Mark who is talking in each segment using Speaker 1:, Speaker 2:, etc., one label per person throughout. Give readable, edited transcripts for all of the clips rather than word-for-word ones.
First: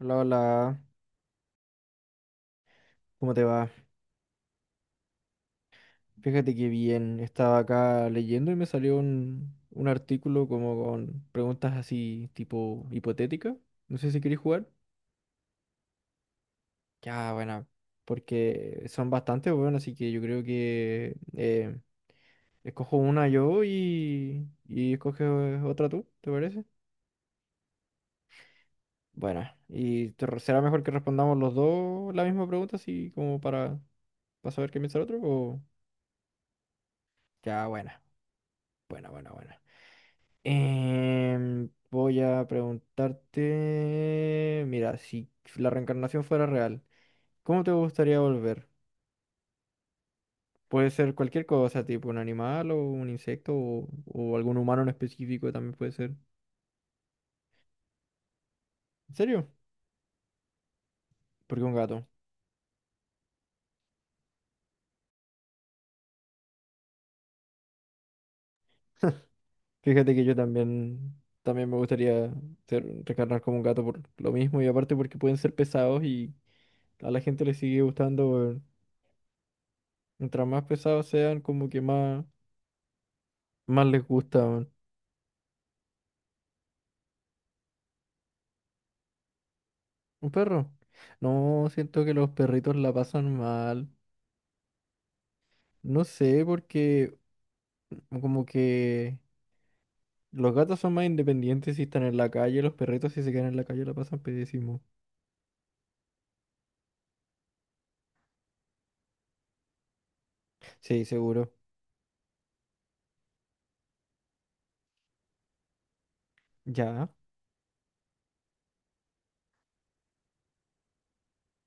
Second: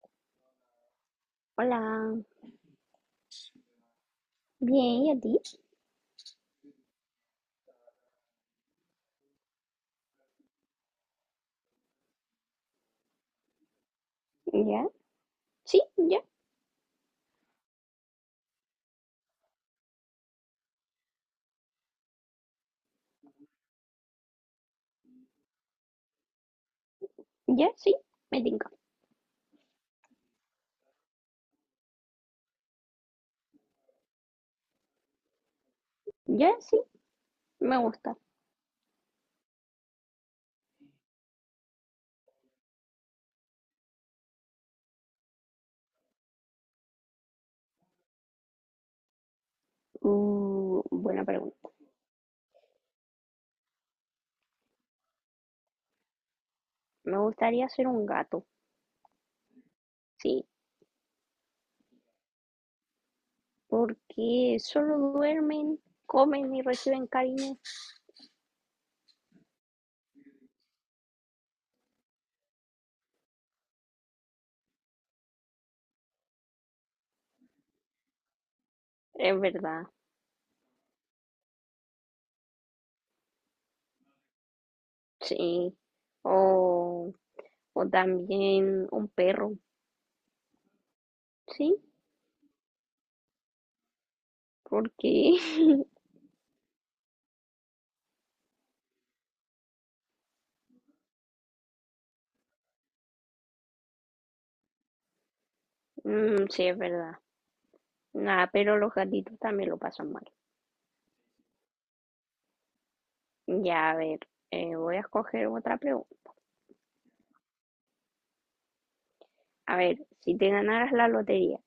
Speaker 1: Hola, hola,
Speaker 2: Hola,
Speaker 1: ¿cómo te va?
Speaker 2: bien, ¿y a ti?
Speaker 1: Fíjate que bien, estaba acá leyendo y me salió un artículo como con preguntas así tipo hipotética. No sé si queréis jugar.
Speaker 2: ¿Ya? Sí, ya,
Speaker 1: Ya, bueno, porque son bastante buenas, así que yo creo que escojo una yo y escoges otra tú, ¿te parece?
Speaker 2: ya, sí, me tinca.
Speaker 1: Bueno, y será mejor que respondamos los dos la misma pregunta, así como para saber qué piensa el otro, o...
Speaker 2: Ya, sí,
Speaker 1: Ya,
Speaker 2: me
Speaker 1: buena,
Speaker 2: gusta.
Speaker 1: buena, buena, buena. Voy a preguntarte, mira, si la reencarnación fuera real, ¿cómo te gustaría volver?
Speaker 2: Uh,
Speaker 1: Puede ser
Speaker 2: buena
Speaker 1: cualquier
Speaker 2: pregunta.
Speaker 1: cosa, tipo un animal o un insecto o algún humano en específico también puede ser.
Speaker 2: Me gustaría ser un gato,
Speaker 1: ¿En serio?
Speaker 2: sí,
Speaker 1: Porque un gato.
Speaker 2: porque solo duermen, comen y reciben cariño.
Speaker 1: Fíjate que yo también, también me gustaría ser, reencarnar como un gato por lo mismo y aparte porque pueden ser pesados y a la gente le sigue gustando, weón.
Speaker 2: Es verdad,
Speaker 1: Mientras más pesados sean, como que más, más les gusta, weón.
Speaker 2: sí. O, o también un perro,
Speaker 1: ¿Un perro? No,
Speaker 2: sí,
Speaker 1: siento que los perritos la pasan mal.
Speaker 2: porque
Speaker 1: No sé, porque como que los gatos son más independientes si están en la calle, los perritos si se quedan en la calle la pasan pésimo.
Speaker 2: mm, sí, es verdad. Nada, pero los gatitos también lo pasan mal.
Speaker 1: Sí, seguro.
Speaker 2: Ya, a ver, voy a escoger otra pregunta.
Speaker 1: Ya,
Speaker 2: A ver, si te ganaras la lotería,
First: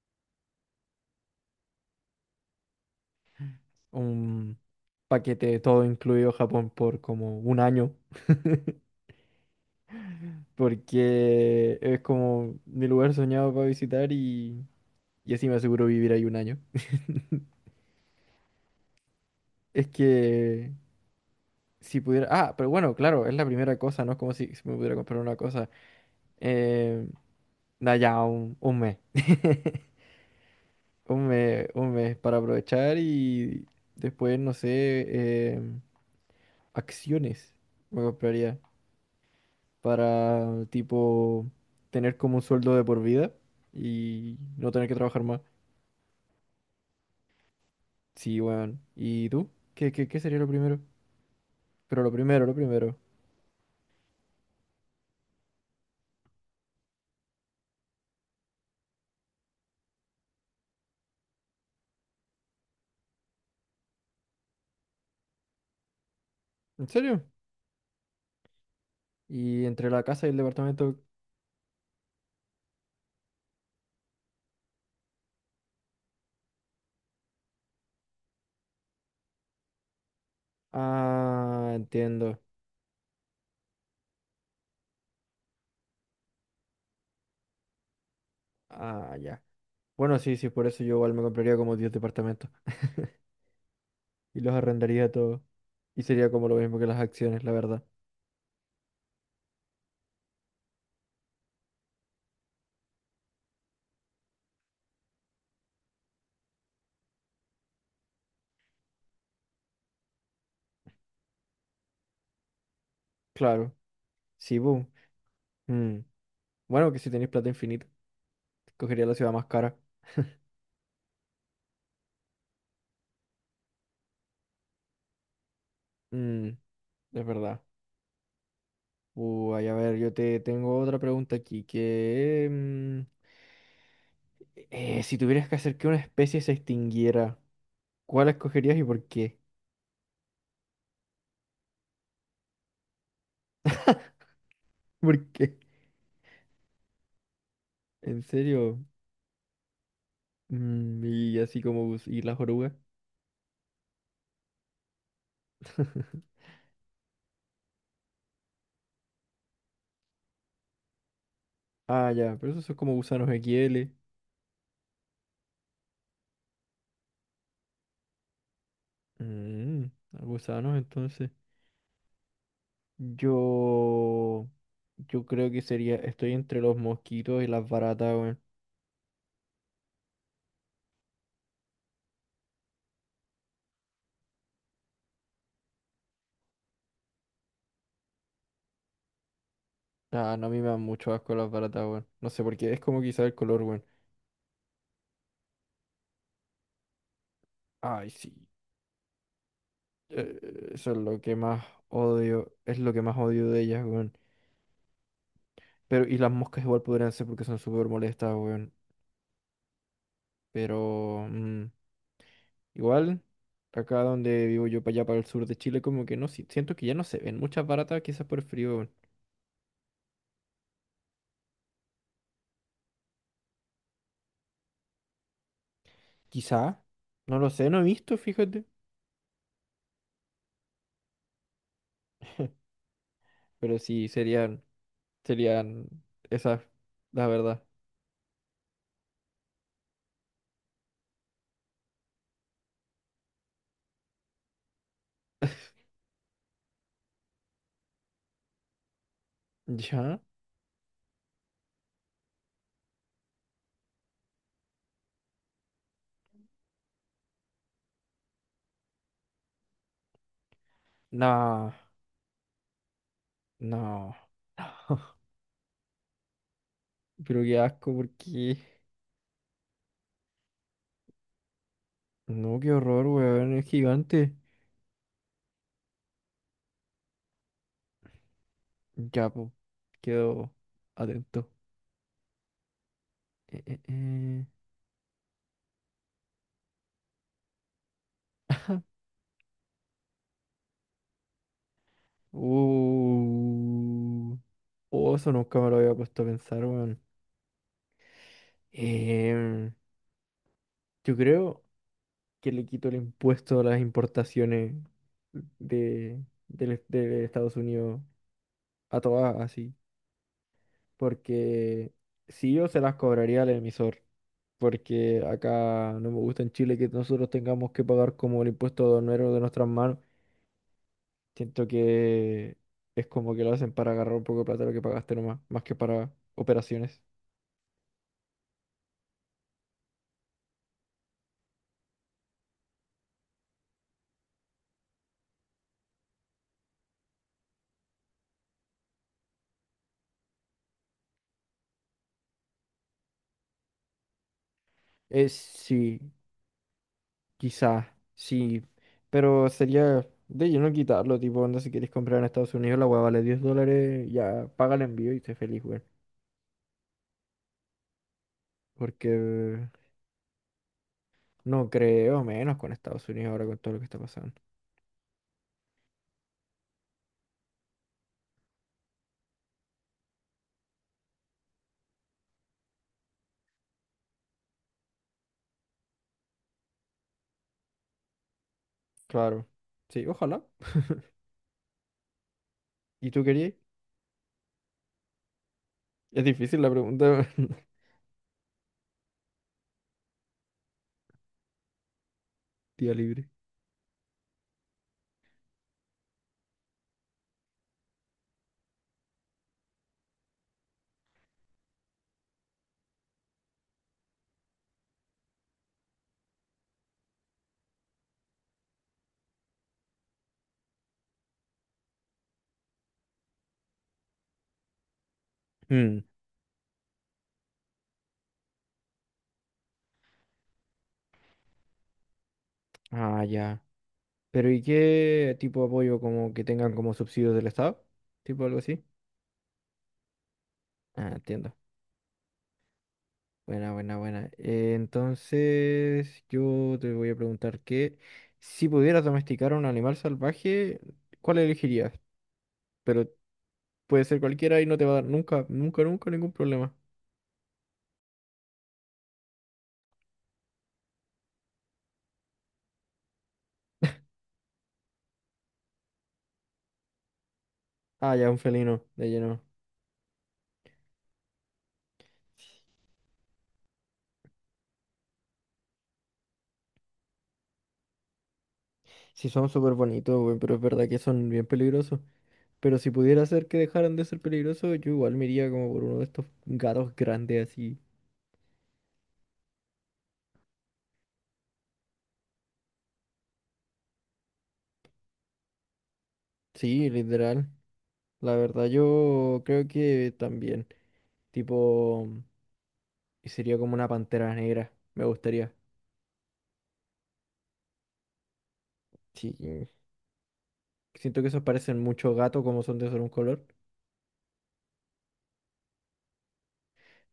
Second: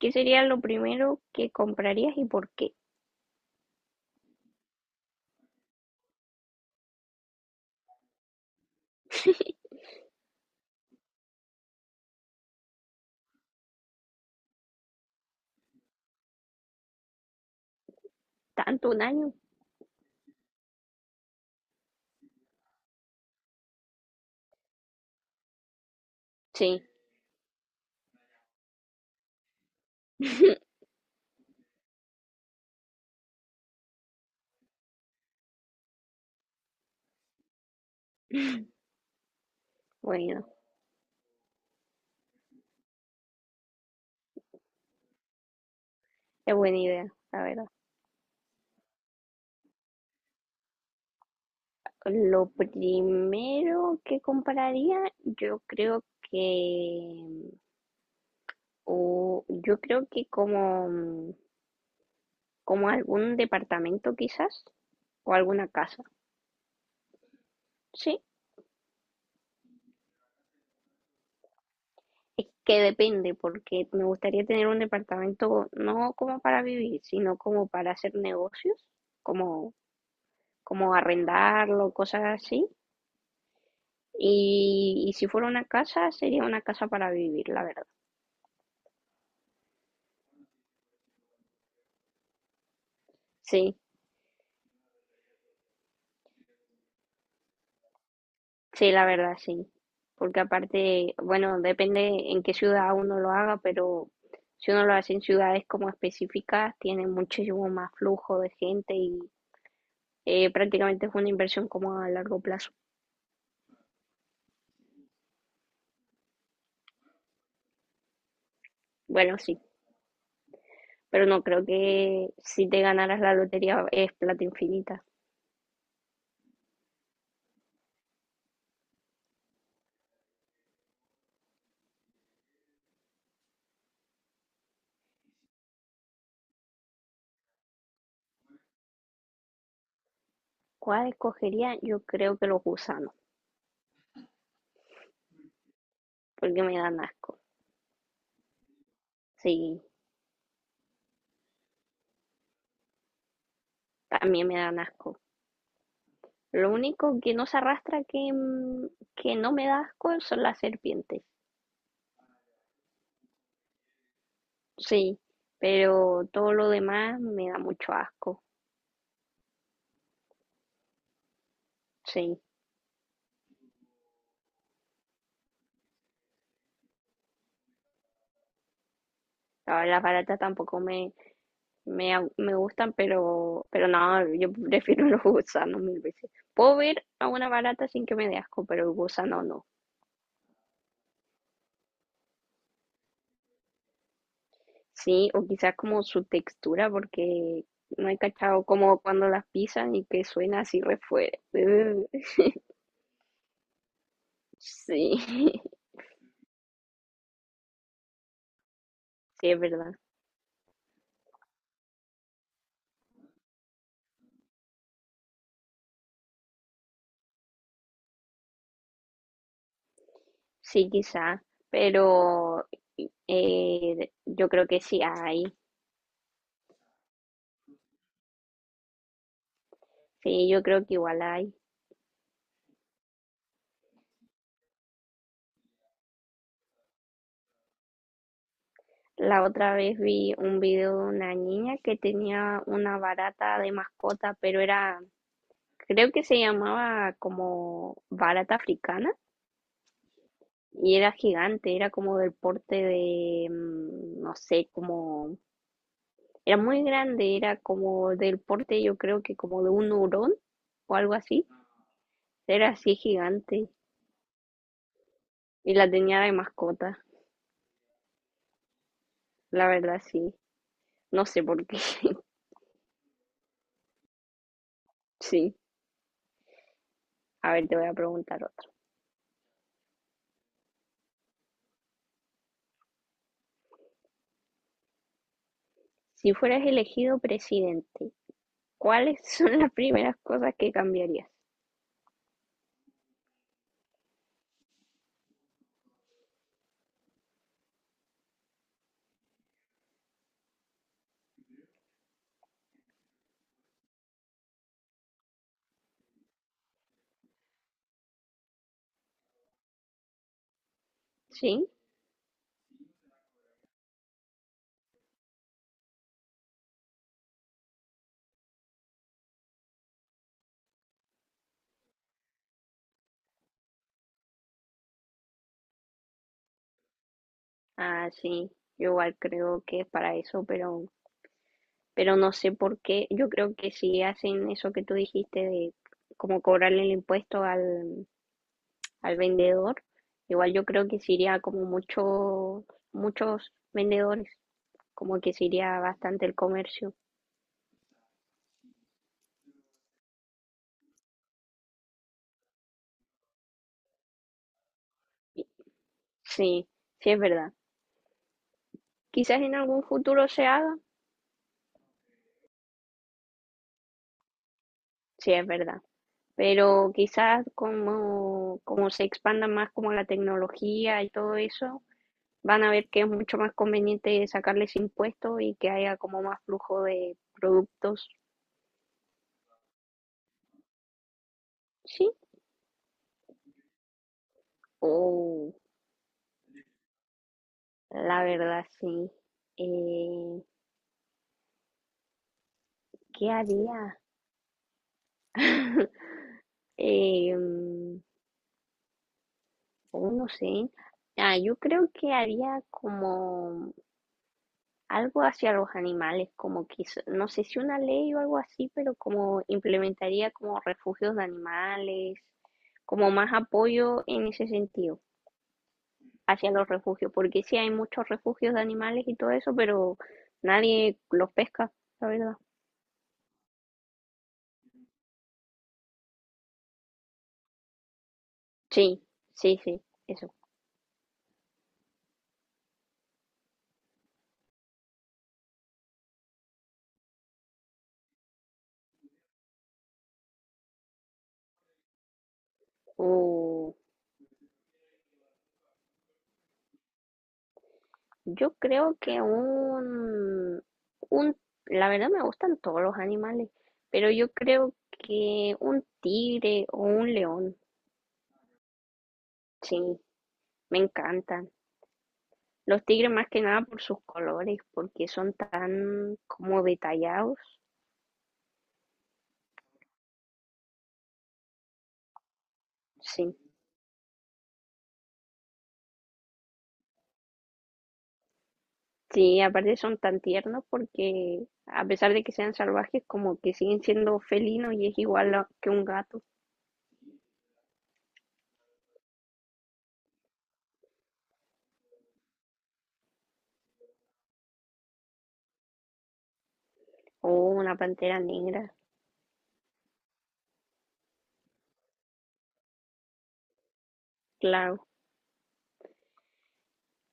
Speaker 2: ¿qué sería lo primero que comprarías y por qué?
Speaker 1: un paquete de todo incluido Japón por como un año. Porque es como mi lugar soñado para visitar y así me aseguro vivir ahí un año.
Speaker 2: ¿Tanto un año?
Speaker 1: Es que si pudiera. Ah, pero bueno, claro, es la primera cosa, ¿no? Es como si, si me pudiera comprar una cosa.
Speaker 2: Sí,
Speaker 1: Eh, da ya un mes. Un mes para aprovechar y después, no sé, eh, acciones me compraría
Speaker 2: bueno,
Speaker 1: para, tipo, tener como un sueldo de por vida y no tener que trabajar más.
Speaker 2: es buena idea, la verdad.
Speaker 1: Sí, weón. ¿Y tú? ¿Qué sería lo primero? Pero lo primero,
Speaker 2: Lo
Speaker 1: lo primero.
Speaker 2: primero que compraría, yo creo que, o yo creo que como algún departamento quizás, o alguna casa,
Speaker 1: ¿En serio?
Speaker 2: sí.
Speaker 1: ¿Y entre la casa y el departamento?
Speaker 2: Es que depende, porque me gustaría tener un departamento no como para vivir, sino como para hacer negocios, como como
Speaker 1: Ah,
Speaker 2: arrendarlo, cosas
Speaker 1: entiendo.
Speaker 2: así. Y si fuera una casa, sería una casa para vivir, la verdad.
Speaker 1: Ah, ya. Bueno, sí, sí, por eso yo igual me compraría como 10 departamentos
Speaker 2: Sí,
Speaker 1: y los arrendaría todos. Y sería como lo mismo que las acciones, la verdad.
Speaker 2: sí, la verdad, sí. Porque aparte, bueno, depende en qué ciudad uno lo haga, pero si uno lo hace en ciudades como específicas, tiene muchísimo más flujo de gente y prácticamente es una inversión como a largo plazo.
Speaker 1: Claro. Sí, boom. Mm. Bueno, que si tenéis plata infinita, cogería la ciudad
Speaker 2: Bueno,
Speaker 1: más
Speaker 2: sí,
Speaker 1: cara.
Speaker 2: pero no creo que si te ganaras la lotería es plata infinita.
Speaker 1: Mm, es verdad. Uy, a ver, yo te tengo otra pregunta aquí, que... si tuvieras que hacer que una especie se extinguiera, ¿cuál escogerías y por qué?
Speaker 2: ¿Cuál escogería? Yo creo que los gusanos,
Speaker 1: ¿Por qué?
Speaker 2: porque me dan asco.
Speaker 1: ¿En serio?
Speaker 2: Sí,
Speaker 1: Mm, y así como... ¿Y las orugas?
Speaker 2: también me dan asco. Lo único que no se arrastra que no me da asco son las serpientes.
Speaker 1: Ah, ya, pero esos son como gusanos XL.
Speaker 2: Sí, pero todo lo demás me da mucho asco.
Speaker 1: Mm, gusanos, entonces.
Speaker 2: Sí,
Speaker 1: Yo, yo creo que sería, estoy entre los mosquitos y las baratas, weón.
Speaker 2: las baratas tampoco me gustan, pero no, yo prefiero los gusanos mil veces. Puedo ver a una barata sin que me dé asco, pero el gusano no.
Speaker 1: Ah, no, a mí me dan mucho asco las baratas, weón. No sé por qué, es como quizá el color, weón.
Speaker 2: Sí, o quizás como su textura, porque no
Speaker 1: Ay,
Speaker 2: he
Speaker 1: sí.
Speaker 2: cachado como cuando las pisan y que suena
Speaker 1: eh,
Speaker 2: así
Speaker 1: Eso es
Speaker 2: re
Speaker 1: lo que
Speaker 2: fuerte.
Speaker 1: más odio, es lo que más odio de ellas, weón.
Speaker 2: Sí,
Speaker 1: Pero, y las moscas igual podrían ser porque son súper molestas, weón.
Speaker 2: sí, es verdad.
Speaker 1: Pero, mm, igual, acá donde vivo yo, para allá, para el sur de Chile, como que no, siento que ya no se ven muchas baratas, quizás por el frío, weón.
Speaker 2: Sí, quizá, pero yo creo que sí hay,
Speaker 1: Quizá, no lo sé, no he visto, fíjate,
Speaker 2: sí, yo creo que igual hay.
Speaker 1: pero sí serían, serían esas, la verdad.
Speaker 2: La otra vez vi un video de una niña que tenía una barata de mascota, pero era, creo que se llamaba como barata africana
Speaker 1: ¿Ya?
Speaker 2: y era gigante, era como del porte de, no sé, como, era muy grande, era como del porte, yo creo que como de un hurón o algo así,
Speaker 1: No,
Speaker 2: era así gigante
Speaker 1: no, no.
Speaker 2: y la tenía de mascota.
Speaker 1: Pero qué asco, porque...
Speaker 2: La verdad sí, no sé por qué.
Speaker 1: No, qué horror, weón, es gigante.
Speaker 2: Sí, a ver, te voy a preguntar otra.
Speaker 1: Ya, po, quedo atento. Eh, eh, eh.
Speaker 2: Si fueras elegido presidente, ¿cuáles son las primeras cosas que cambiarías?
Speaker 1: Uh. Oh, eso nunca me lo había puesto a pensar, weón. Em, yo creo. Que le quitó el impuesto a las importaciones de, de Estados Unidos a todas así.
Speaker 2: ¿Sí?
Speaker 1: Porque si yo se las cobraría al emisor, porque acá no me gusta en Chile que nosotros tengamos que pagar como el impuesto aduanero de nuestras manos. Siento que es como que lo hacen para agarrar un poco de plata lo que pagaste nomás, más que para operaciones.
Speaker 2: Ah, sí, yo igual creo que es para eso, pero no sé por qué. Yo creo que si hacen eso que tú dijiste de como cobrarle el impuesto al vendedor, igual yo creo que se iría como muchos vendedores, como
Speaker 1: Es
Speaker 2: que se iría
Speaker 1: sí.
Speaker 2: bastante el comercio.
Speaker 1: Quizás, sí, pero sería de lleno quitarlo, tipo, onda, si quieres comprar en Estados Unidos, la hueá vale 10 dólares, ya paga el envío y esté feliz, güey.
Speaker 2: Sí, sí es verdad. Quizás en
Speaker 1: Porque
Speaker 2: algún futuro se haga,
Speaker 1: no creo, menos con Estados Unidos ahora con todo lo que está pasando.
Speaker 2: sí, es verdad, pero quizás como, se expanda más como la tecnología y todo eso, van a ver que es mucho más conveniente sacarles impuestos y que haya como más flujo de productos,
Speaker 1: Claro, sí, ojalá.
Speaker 2: sí,
Speaker 1: ¿Y tú querías?
Speaker 2: o
Speaker 1: Es difícil la pregunta,
Speaker 2: la verdad sí. Eh,
Speaker 1: día libre.
Speaker 2: ¿Qué haría? eh, oh, no sé. Ah, yo creo que haría como algo hacia los animales, como quizá, no sé si una ley o algo así, pero como implementaría como refugios de animales, como más apoyo en ese sentido
Speaker 1: Mm,
Speaker 2: hacia los refugios, porque sí hay muchos refugios de animales y todo eso, pero nadie los pesca, la verdad.
Speaker 1: ah, ya. Pero ¿y qué tipo de apoyo como que tengan como subsidios del Estado? Tipo algo así.
Speaker 2: Sí, sí, sí, eso.
Speaker 1: Ah, entiendo. Buena, buena, buena. Entonces, yo te voy a preguntar que si pudieras domesticar a un animal salvaje, ¿cuál elegirías? Pero
Speaker 2: Uh,
Speaker 1: puede ser cualquiera y no te va a dar nunca, nunca, nunca ningún problema.
Speaker 2: yo creo que un, la verdad me gustan todos los animales, pero yo creo que un tigre o un león,
Speaker 1: Ah, ya, un felino, de lleno.
Speaker 2: sí, me encantan. Los tigres más que nada por sus colores, porque son tan como detallados.
Speaker 1: Sí, son súper bonitos, güey, pero es verdad que son bien peligrosos. Pero si pudiera
Speaker 2: Sí.
Speaker 1: hacer que dejaran de ser peligrosos, yo igual me iría como por uno de estos gatos grandes así.
Speaker 2: Sí, aparte son tan tiernos porque a pesar de que sean salvajes, como que siguen siendo felinos y es igual que un gato
Speaker 1: Sí, literal. La verdad, yo creo que también. Tipo. Y sería como una pantera negra, me gustaría.
Speaker 2: o una pantera negra.
Speaker 1: Sí, siento que esos parecen mucho gato como son de solo un color,
Speaker 2: Claro.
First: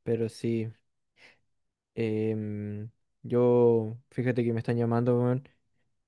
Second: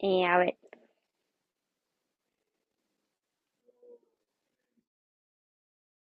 Speaker 2: Eh,
Speaker 1: pero
Speaker 2: a ver.
Speaker 1: sí. Em, yo, fíjate que me están llamando, weón,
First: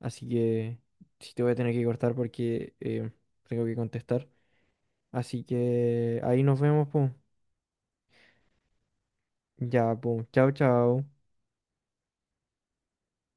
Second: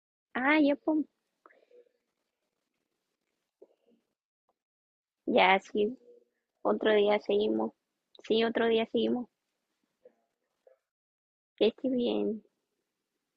Speaker 1: así
Speaker 2: Ah, ya,
Speaker 1: que
Speaker 2: pum.
Speaker 1: sí te voy a tener que cortar porque em, tengo que contestar. Así
Speaker 2: Ya, sí.
Speaker 1: que ahí nos vemos,
Speaker 2: Otro
Speaker 1: pues.
Speaker 2: día seguimos. Sí, otro día seguimos.
Speaker 1: Ya, pues. Chao, chao.
Speaker 2: Que estés bien.